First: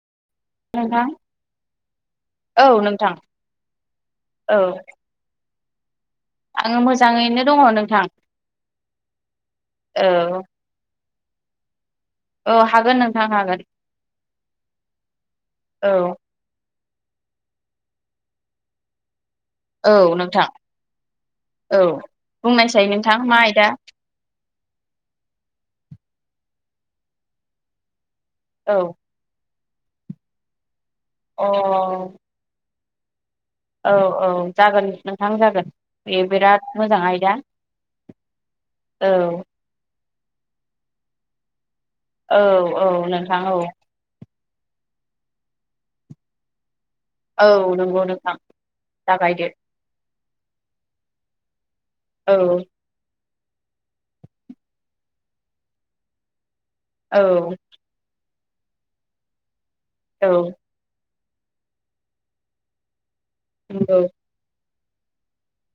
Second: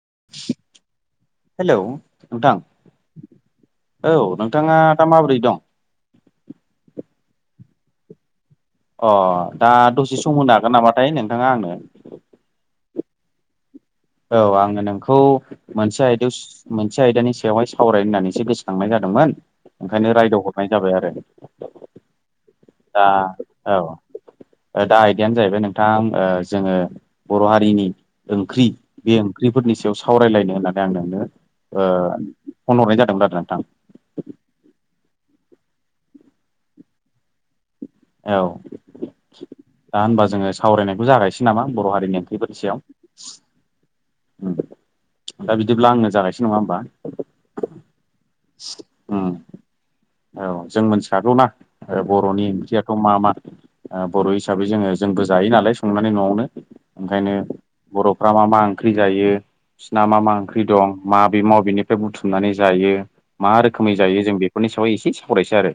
[inaudible] Hello नोंथां औ नोंथां औ नोंथाङा दा माबोरै दं। आङो मोजाङैनो दङ' नोंथां। अ दा दसे सम औ होनो हागोन नामाथाय नोंथाङा आंनो [unintelligible] अ हागोन। औ आङो नोंखौ औ मोनसे आयदस मोनसे आयदानि सायावहाय सावरायनानैसो गोसोखांनाय जादोंमोन। औ ओंखायनो नोंथां रायदावहरनाय जाबाय आरो औ बुंनायसै दा नोंथां मा आयदा औ दा आयदायानो जाहैबाय नोंथां जोङो बर' हारिनि ओंख्रि औ बे ओंख्रिफोरनि सायाव सावरायलायनो होननानै आं नोंनो अ ओ फनहरनाय जादोंमोन आरोना नोंथां। औ औ जागोन नोंथां जागोन बे बिराद मोजां आयदा औ औ दा होनबा जोङो सावरायनायखौ जागायसै नामा? बर' हारिनि औ ओंख्रिफोरनि औ सायाव नोंथां औ उम दा बिदिब्ला आङो जागायसै नङा होमबा औ नंगौ नोंथां। उम जागायदो औ जों मोनथिखागौना ओ औ बर'नि ओंख्रियाथ' मा मा ओ बर' हिसाबै जोङो जोंबो जायो नालाय संनानै न'आवनो ओंखायनो औ बर'फ्रा मा मा ओंख्रि जायो बिसिना मा औ मा ओंख्रि दं माबे मबेनिफ्राय बुथुमनानै जायो मा रोखोमै नंगौ जायो जों बेफोरनि सायाव एसे सावरायसै आरो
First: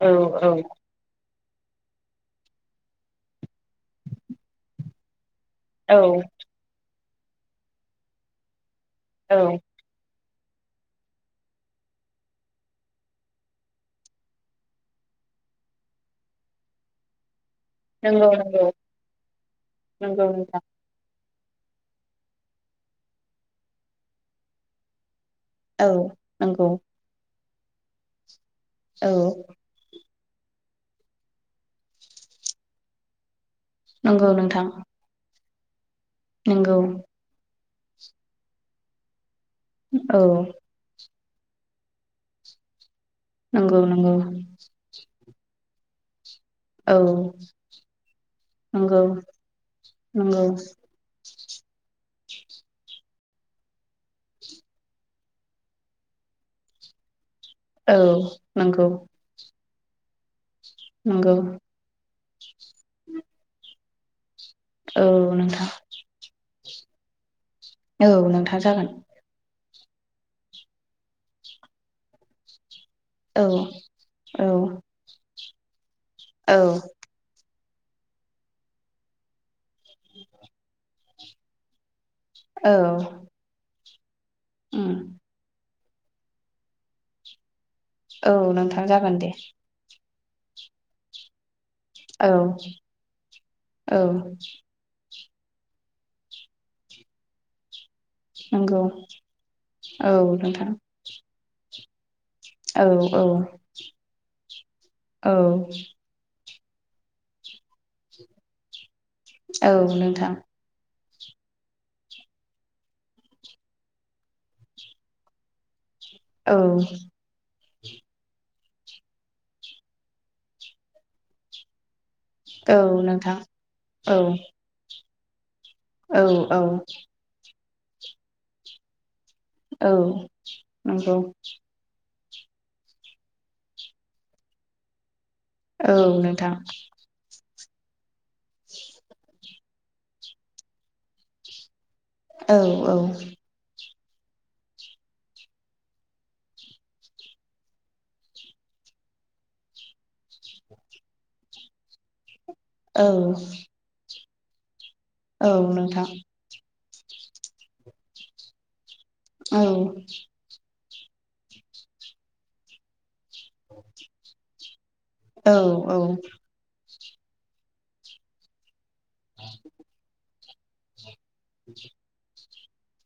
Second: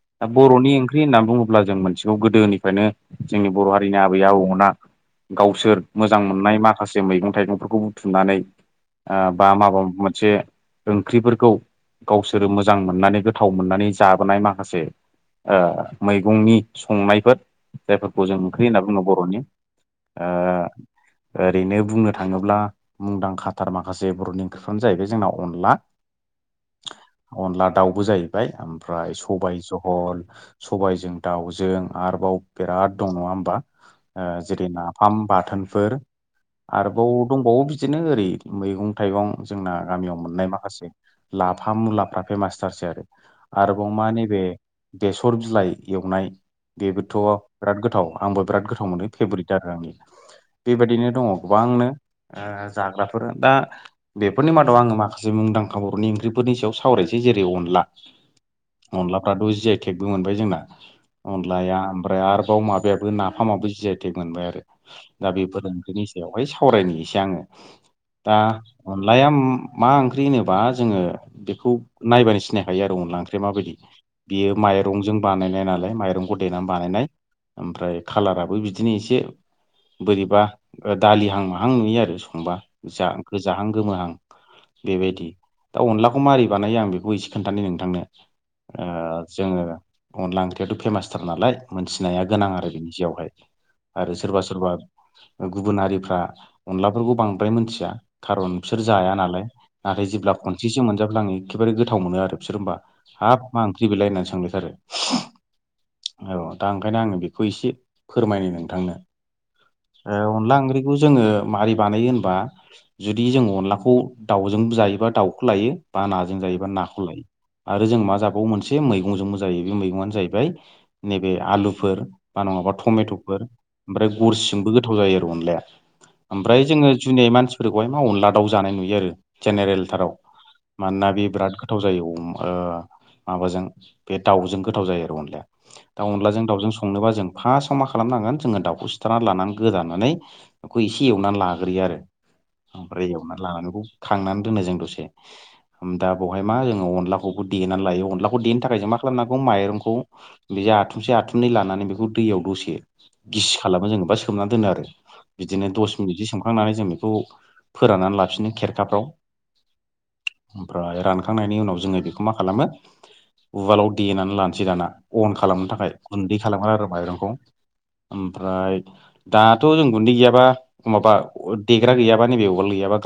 औ औ बर'नि ओंख्रि होनना बुङो ब्ला जों मोनथिगौ गोदोनिफ्रायनो जोंनि बर' हारिनि आबै आबौना गावसोर औ मोजां मोननाय माखासे मैगं थाइगंफोरखौ बुथुमनानै ओ बा औ माबा मोन [unintelligible] से ओंख्रिफोरखौ गावसोरो मोजां मोननानै गोथ थाव मोननानै जाबोनाय माखासे ओ मैगंनि संनायफोर जायफोरखौ नंगौ जों नंगौ ओंख्रि होनना बुङो बर'नि नंगौ ओ नोंथां ओरैनो बुंनो थाङोब्ला मुंदांखाथार माखासे बर'नि ओंख्रिफ्रानो जाहैबाय जोंनाव औ नोंगौ अनला दाउबो जाहैबाय ओमफ्राय सबायाइ जहल सबायजों दाउजों आरोबाव बिराद दं नङा होमबा ओ नंगौ नोंथां जेरै नाफाम बाथोनफोर नंगौ आरोबाव दंबावो बि दिनो ओरै मैगं थाइगं जोंना औ गामियाव मोननाय माखासे लाफा मुलाफ्रा फेमासथारसै आरो नंगौ आरोबाव मा नंगौ नैबे बेसर बिलाइ एवनाय औ बेबोथ' बिराद गोथाव आंबो बिराद गोथाव नंगौ मोनो फेभरेट आरो आंनि नंगौ बेबायदिनो दङ गोबांनो ओ जाग्राफोर दा बेफोरनि मादाव आङो माखासे मुंदांखा बर'नि ओंख्रिफोरनि सायाव सावरायसै जेरै अनला औ नोंगौ अनलाफ्राथ' जि आइ टेकबो मोनबाय जोंना अनलाया ओमफ्राय आरोबाव माबायाबो नाफामाबो जि एटेक मोनबाय आरो औ दा बेफोर नोंथां ओख्रिनि सायावहाय सावरायनि एसे आङो औ दा नोंथां जागोन अनलाम मा ओंख्रि होनोबा जोङो बेखौ नायबानो सिनाय खायो आरो अनला ओंख्रिया औ माबायदि औ बियो माइरंजों बानायनाय नालाय माइरंखौ औ देनानै बानायनाय ओमफ्राय खाालाराबो बिदिनो एसे बोरैबा दालिहां माहां नुयो आरो संबा औ जा गोजाहां गोमोहां उम बेबायदि दा अनलाखौ मोरै बानायो आं बेखौ एसे खोन्थानो नोंथांनो औ नोंथां ओ जागोन दे जोङो अनला ओंख्रियाथ' फेमासथार नालाय मोनथिनाया औ गोनां आरो बिनिसायावहाय औ आरो सोरबा सोरबा गुबुनारिफ्रा अनलाफोरखौ बांद्राय मोनथिया खारन नंगौ बिसोर जाया नालाय नाथाय औ जेब्ला नोंथां खनसेसो मोनजाफ्लाङो एखेबारे गोथाव मोनो आरो बिसोर होमबा औ औ हाब मा ओंख्रि बेलाय होननानै सोंलथारो औ औ दा ओंखायनो आङो बेखौ एसे फोरमायनो नोंथांनो औ नोंथां बेखौ जोङो मारै बानायो होनबा जुदि जों अनलाखौ दाउजों जायोबा दाउखौ लायो। बा नाजों औ जायोबा नाखौ लायो आरो जों मा जाबावो मोनसे मैगंजोंबोो जायो बे मैगंआनो जाहैबाय नैबे आलुफोर बा नङाबा औ नोंथां टमेट'फोर ओमफ्राय औ गरसिजोंबो गोथाव जायो आरो अनलाया औ औ ओमफ्राय जोङो जुनि मानसिफोरखौहाय मावा अनला दाउ जानाय नुयो आरो जेनेरेल औ थाराव मानोना नंगौ बिबराद थाव जायो माबाजों बे दाउजों गोथाव जायो आरो अनलाया औ दा अनलाजों नोंथां दाउजों संनोबा जों फार्स्टआव मा खालामनांगोन जोङो दाउखौ सिथारना लानांगोन गोदानानै बेखौ एसे एवनानै लाग्रोयो आरो औ औ ओमफ्राय एवनानै लांगौ खांनानै दोनो जों दसे दा बहाय मा जो अलाखौबो देनानै लायो अनलाखौ देनो थाखाय जों मा खालामनांगौ माइरंखौ बे आसे बाथुनै लानानै बेखौ दैयाव दसे औ गिसि खालामो जोङो बा सोमनानै दोनो आरो औ बिदिनो दस नोंथां मिनिटजों सोमखांनानै जोङो बेखौ फोराननानै लाफिनो खेरखाफ्राव औ ओमफ्राय रानखांनायनि उनाव जोङो बेखौ मा खालामो उवालाव देनानै लानोसै दाना अन औ खालामनो थाखाय औ गुन्दै खालामगोन आरो माइरंखौ ओमफ्राय दाथ' जों गुन्दै गैयाबा माबा देग्रा गैयाबा नैबे उवाल गैयाबा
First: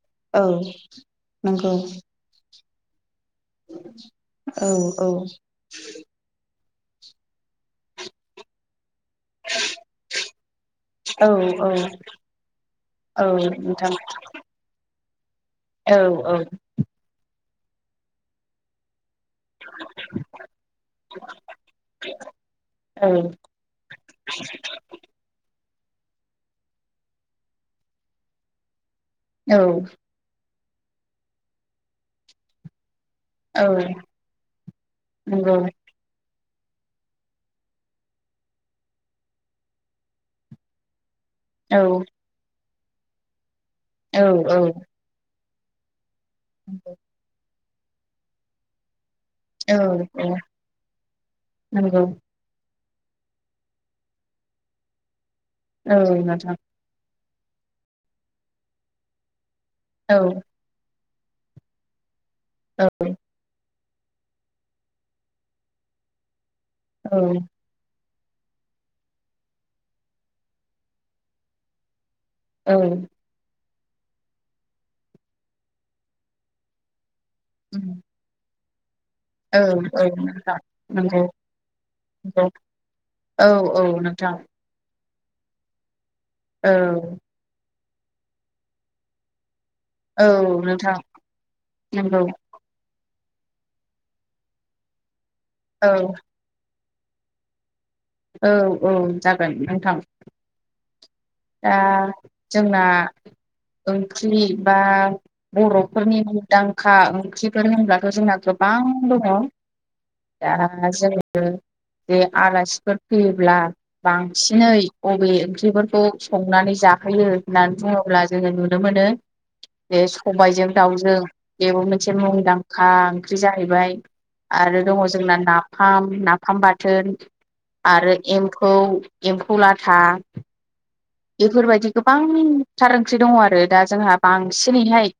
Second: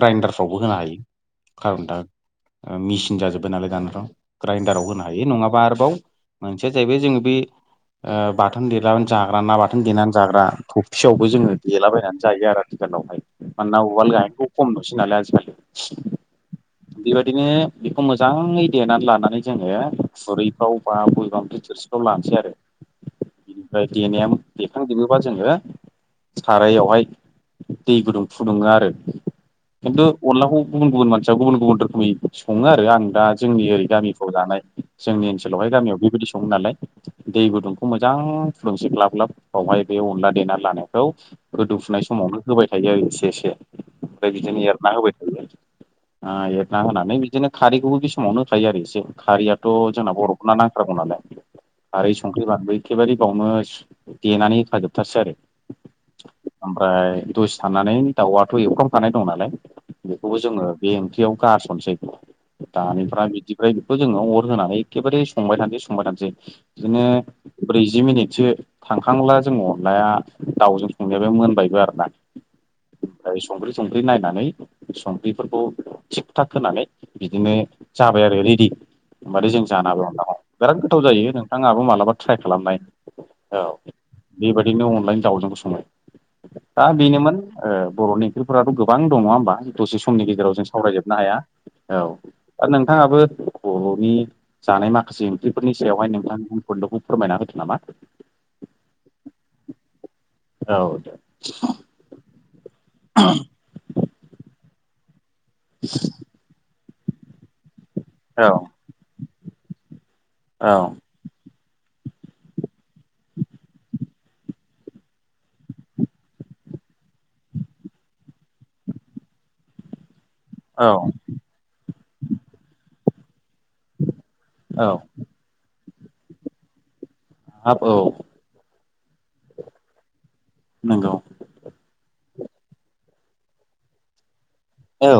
औ ग्राइन्डारफ्रावबो होनो हायो नंगौ खारन दा ओ मेसिन जाजोब्बाय नालाय दानफ्राव औ ग्राइडाराव होनो औ हायो नङाबा आरोबाव जाहैबाय जों बे ओ बाथोन देदान जाग्रा ना बाथोन देनानै जाग्रा औ थफियावबो जोङो देलाबायनानै जायो आरो औ आथिखालावहाय नोंथां मानाब ख खम नसिना औ औ। बिदिनो बेखौ मोजाङै देनानै लानानै मे जोङो खुरैफ्राव बा बयबाफ्राय थोरसिफ्राव लानोसै आरो औ बेनिफ्राय देनाया देखांजोबोबा जोङो सारायावहाय दै गुदुं फुदुङो आरो औ खिन्थु अनलाखौ गुबुन गुबुन मानसिया गुबुन गुबुन रोखोमै सङो आरो आं दा औ जोंनि ओरै गामिफ्र जानाय जोंनि नोंथां ओनसोलावहाय गामियाव बेबायदि सङो नालाय दै गुदुंखौ मोजां फुदुंसे ग्लाब ग्लाब बावहाय बे अनला देना लानायखौ औ उदौफुनाय समावनो होबाय थायो आरो एसे एसे औ नोंथां ओमफ्राय बिदिनो एरना होबाय थायो आरो एरना होनानै बिदिनो खारैखौबो बे समावनो होखायो आरो एसे खारैयाथ' औ औ जोंना नोंथां बर'फोरना नांथारगौ नालाय नंगौ खारै संख्रि बानलुै एखेबारे गावनो देनानै होफाजोबथारसै आरो औ नोंथां। ओमफ्राय दसे थाननानै दाउआथ' एवखामखानाय दं नालाय बेखौबो जोङो बे ओंख्रियाव गारसननोसै दानिफ्राय बिदिफ्राय बेखौ जोङो अर होनानै एखेबारे संबाय थानोसै संबाय थानोसै बिदिनो ब्रैजि मिनिट बिसे थांखांला जोंङ अनलाया दाउजों संनायबाय मोनबायबो आरो ना औ। संख्रि नायनानै संख्रिफोरखौ थिग थाग होनानै बिदिनो जाबाय आरो रेडि होनबाथ जों जानांगौामा बिराद गोथाव जायो नोंथाङाबो मालाबा ट्राइ खालामनाय औ बेबायदिनो अनलाइन दाउजों गसङो दा बेनोमोन बर'नि ओंख्रिफोराथ' गोबां दंङा होमबा दसे समनि गेजेराव जों सावरायजोबनो हाया औ दा नोंथां नाबो बर'नि जानाय माखासे ओंख्रिफोरनि औ सायावहाय नोंथां [unintelligible] फोरमायना होदो नामा? औ औ जागोन नोंथां। औ दे दा जोंना ओंख्रि बा बर'फोरनि मुंदांखा ओंख्रिफोर होनब्लाथ' जोंना औ गोबां दङ औ दा जोङो जे आलासिफोर फैयोब्ला बांसिनै अबे ओंख्रिफोरखौ संनानै जाहोयो होननानै बुङोब्ला जोङो नुनो मोनो जे सबायजों औ दाउजों बेबो मोनसे मुंदांखा ओं ख्रि जाहैबाय आरो औ दङ जोंना नाफाम नाफाम बाथोन। हाब औ आरो एम्फौ एम्फौ लाथा नंगौ बेफोर बायदि गोबांथार ओंख्रि दङ आरो दा जोंहा बांसिनै हाय औ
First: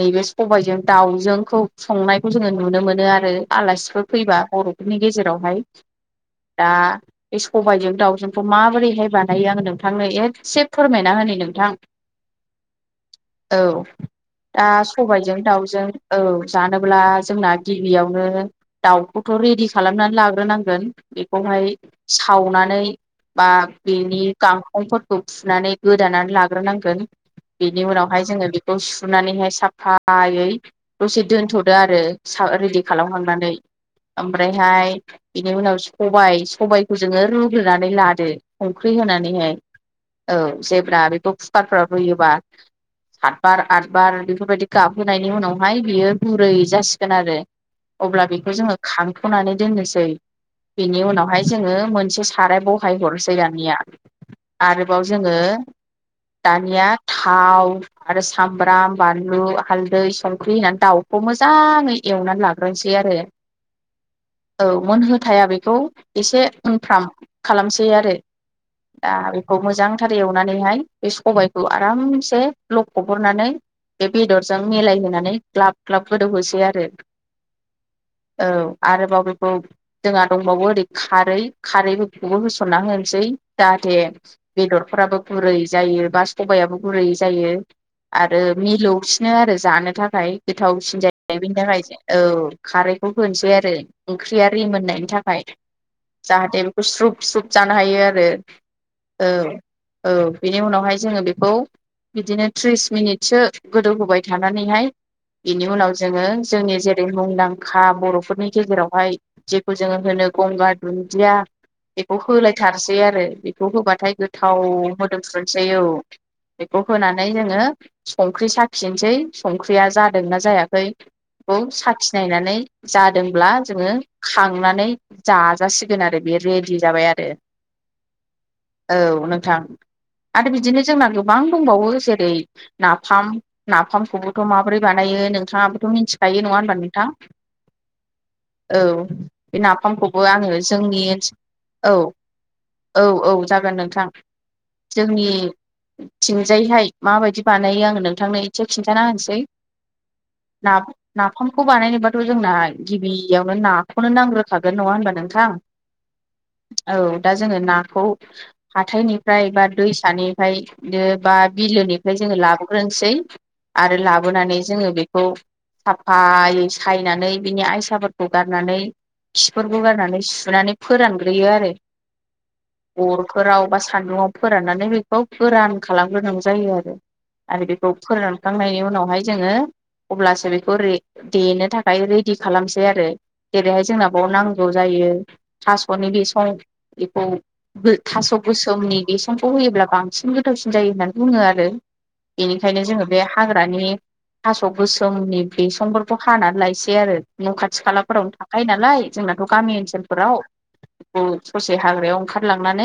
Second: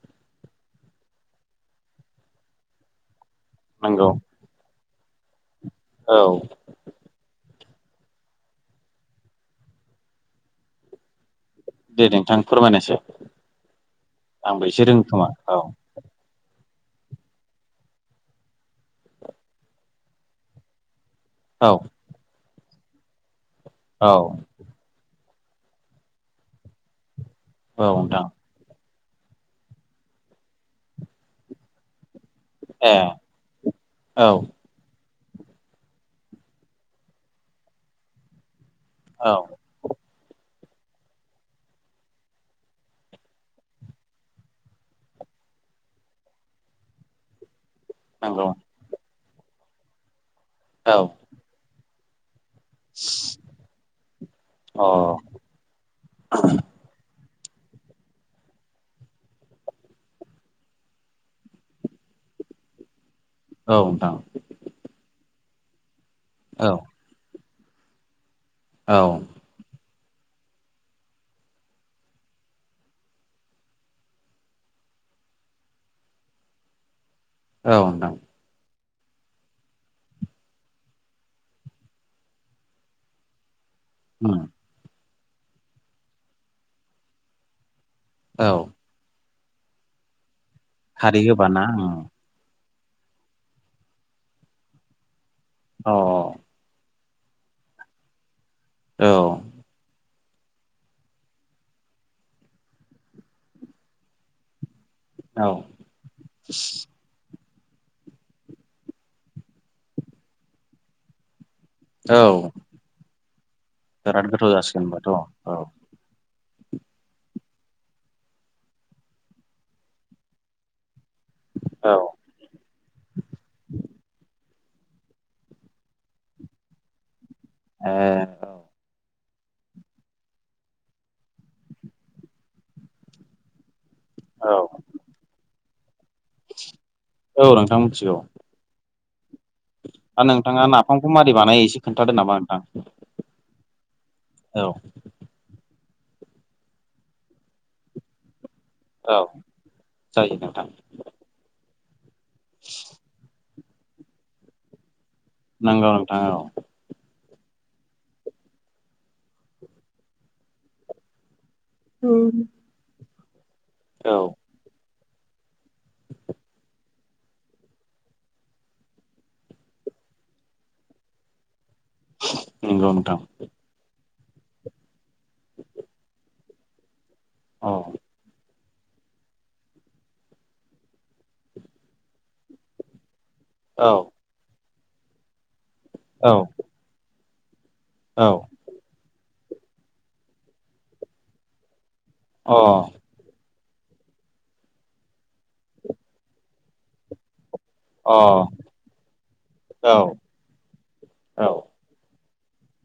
नैबे सबायजों दाउजोंखौ संनायखौ जोङो नुनो मोनो आरो आलासिफोर नंगौ फैबा बर नि गेजेराव हाय औ दा स सबायजों दाउजोंखौ माबोरै हाय बानायो आङो नोंथांनो एसे फोरमायना होनो नों थां दे नोंथां फोरमायनायसाय औ आंबो दा एसे रोङो खोमा सबायजों औ दाउजों औ। जानोब्ला जोंना गिबियावनो दाउखौथ रेडि खालामनानै लाग्रोनांगोन। बेखौ औ हाय सावनानै बा औ बेनि गांखंफोर फुनानै गोदानानै लाग्रोनांगोन बेनि औ उनावहाय नोंथां जोङो बेखौ सु सुनानै हाय साफायै दसे दोनथ'दो आरो। सा रेडि ए खालाम खांनानै औ ओमफ्राय हाय बिनि उनाव सबाय सबायखौ जोङो रुग्रोनानै लादो संख्रि औ होनानै हाय। औ जेब्ला बेखौ कुकारफोराव रुयोबा सातबार आठबार बेफोर बायदि गाब होनायनि उनाव हाय बियो गुरै जासिगोन आरो। अब्ला नंगौ बेखौ जोङो खांथनानै दोननोसै। औ बिनि उनाव हाय जोङो मोनसे सा राय बहाय हरसै दानिया। अ औ आरोबाव जोङो दानिया थाव आरो सामब्राम, बानलु, हालदै, संख्रि होनानै दाउखौ मोजाङै ए वनानै लाग्रोनोसै आरो। नोंथां औ मोनहोथाया बेखौ एसे औ मोनफ्राम खालामसै आरो। औ। बेखौ मोजांथार एवनानै हाय बे सबायखौ आरामसे लखब हरनानै बे बेदरजों मिलाय होनानै ग्लाब ग्लाब गोदौ होसै आरो। औ नोंथां। औ आरोबाव बेखौ जोंहा दंबावो ओरै खारै खारैफोरखौबो होसनना होनोसै। जाहाथे उम बेदरफोराबो गुरै जायो बा सबायाबो गुरै जायो। आरो औ मिलौसिनो आरो जानो थाखाय गोथावसिन खारै जायो बेनि होबाना थाखाय अ औ। खारैखौ होनोसै आरो ओंख्रिया रिमोननायनि थाखाय औ जाहाथे बेखौ स्रुप स्रुप जानो हायो आरो। औ। औ बेनि उनाव हाय जोङो बेखौ बिदिनो थ्रिस मिनिटसो गोदौ होबाय थानानै हाय औ बेनि उनाव जोङो जोंनि जेरै मुंदां खा बर'फोरनि गेजेराव हाय जेखौ जोङो होनो गंगार दुन्दिया, बेखौ औ होलायथारसै आरो बेखौ होबाथाय बिराद गोथाव जासिगोन होनबाथ' मोदोमस्रोनसै औ। बेखौ होनानै जोङो संख्रि साखिनसै संख्रिया जादोंना जायाखै। खौ औ साखिनायनानै जादोंब्ला जोङो खा खांनानै जाजासिगोन आरो बे रेडि जाबाय आरो। ओ औ। औ नोंथां। आरो बिदिनो जोंना गोबां दंबावो जेरै नाफाम ना फामखौबोथ औ माबोरै बानायो नोंथाङाबोथ मिथि खायो नङा होनबा? औ मिथिगौ नोंथां औ। बे दा नाफामखौबो आङो नोंथाङा जोंनि नाफामखौ मारै ओनसो बानायो एसे औ खोन्थादो नामा नोंथां औ औ। जागोन नोंथां। औ जोंनि थिंजायहाय माबायदि बानायो आङो नोंथांनो एसे खिन्थाना औ होनोसै जायो नोंथां ना नाफामखौ बानायनोबाथ' जोंना गिबियाव नो नाखौनो नांग्रोखागोन नङा होनबा नों नंगौ नोंथां औ। जोङो नाखौ हाथायनिफ्राय बा दैसानिफ्रायनो बा बिलोनिफ्राय जोङो लाबोग्रोनसै आरो औ लाबोनानै जोङो बेखौ साफायै सायनानै बिनि आयसाफोरखौ गारनानै खिफोरखौ गारनानै सुनानै फोरानग्रोयो आरो। नंगौ नोंथां अरफोराव बा सान्दुंआव फोराननानै बेखौ गोरान खालामग्रोनाय जायो आरो। आरो औ बेखौ फोरानखांनायनि उनावहाय जोङो अब्लासो बेखौ रे देनो थाखाय रेडि खालामसै आरो। जेरैहाय औ जोंना बाव नांगौ जायो थास'नि औ बिसं बेखौ औ अ थास' गोसोमनि बेसंखौ होयोब्ला बांसिन गोथावसिन जायो होननानै बुङो आरो। बेनिखायनो जोङो बे हाग्रा हाग्रानि थास' गोसोमनि बिसंफोरखौ हानानै लायसै आरो न' खाथि खालाफोरावनो अ थाखायो नालाय जोंनाथ' गामि औ ओनसोलफोराव औ ससे हाग्रायाव ओंखारलांनानै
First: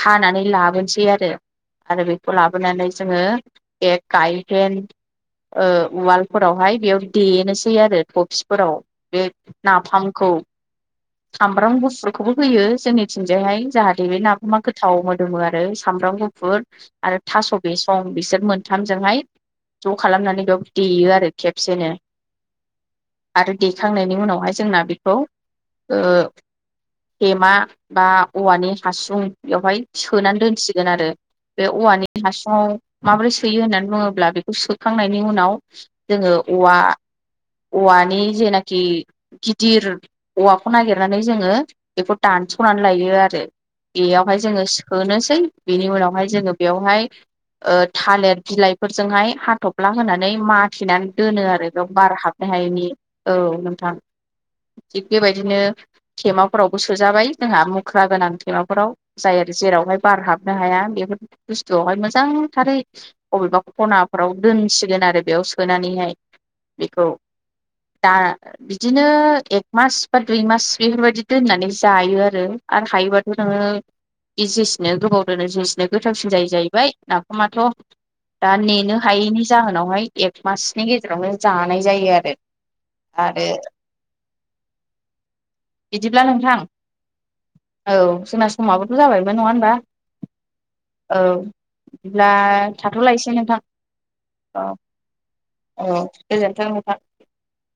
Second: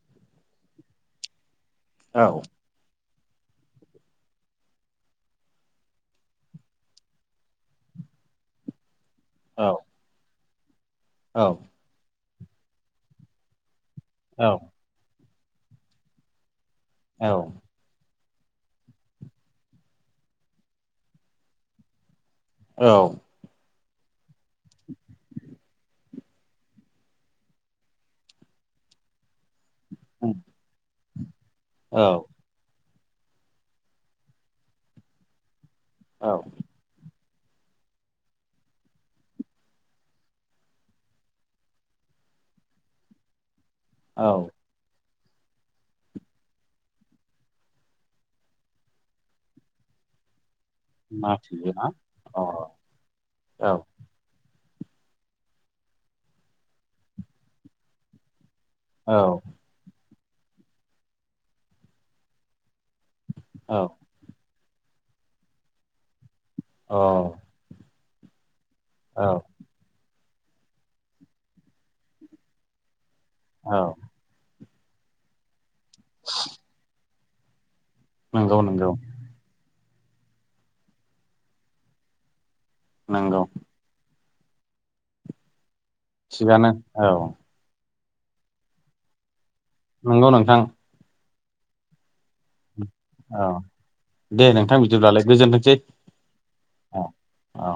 हानानै लाबोनोसै आरो आरो औ बेखौ लाबोनानै जोङो एक गायहेन। उवालफोरावहाय बेयाव देनोसै आरो थफिफोराव बे औ नाफामखौ औ सामब्राम गुफुरखौबो होयो जोंनिथिंजायहाय जाहाथे बे नाफामा गोथाव मोन दोमो आरो सामब्राम गुफुर आरो औ थास' बिसं बिसोर मोनथामजोंहाय ज' खालामनानै बेयाव देयो आरो खेबसेनो औ आरो देखांनायनि उनावहाय जोंना बेखौ ओ थेमा बा औवानि हासुं बेवहाय सोनानै दोनसिगोन आरो बे औवानि औ हासुुङाव माबोरै सोयो होननानै बुङोब्ला बेखौ सोखांनायनि उनाव जोङो औवा औवानि जेनाखि गिदिर औवाखौ नागिरनानै जोङो बेखौ दान स'नानै लायो आरो औ बेयावहाय जोङो सोनोसै बेनि उनावहाय जोङो बेवहाय ओ थालिर बिलाइफोरजोंहाय हाथफ्ला होनानै मा? थेनानै ना दोनो आरो फियोना बेयाव बार अ हाबनो हायैनि औ नोंथां थिग बेबायदिनो थेमाफोरावबो सोजाबाय जोंहा मुख्रा गोनां। थेमाफोराव औ जाय जेरावहाय बार हाबनो हाया बेफोर बुस्थुआवहाय मोजांथारै अबेबा औ खनाफोराव दोनसिगोन आरो बेयाव सोनानैहाय। अ बेखौ दा बिदिनो एक मास बा दुइ मास बेफोरबायदि दोननानै जायो आरो आरो हायोबाथ' नोङो औ बे जिसिनो गोबाव दोनो जिसिनो गोथावसिन जायो जाहैबाय। नाफामाथ' दा नंगौ नंगौ नेनो हायैनि जाहोनावहाय एक मासनि गेजेरावनो जानाय जायो आरो नंगौ। आरो बिदिब्ला नोंथां थिगानो औ औ जोंना समाबोथ' जाबायमोन नङा ओन नंगौ नोंथां। बिदिब्ला थाथ'लायसै औ नोंथां। दे औ नोंथां बिदिब्लालाय गोजोनथोंसै औ गोजोनथों नोंथां। औ औ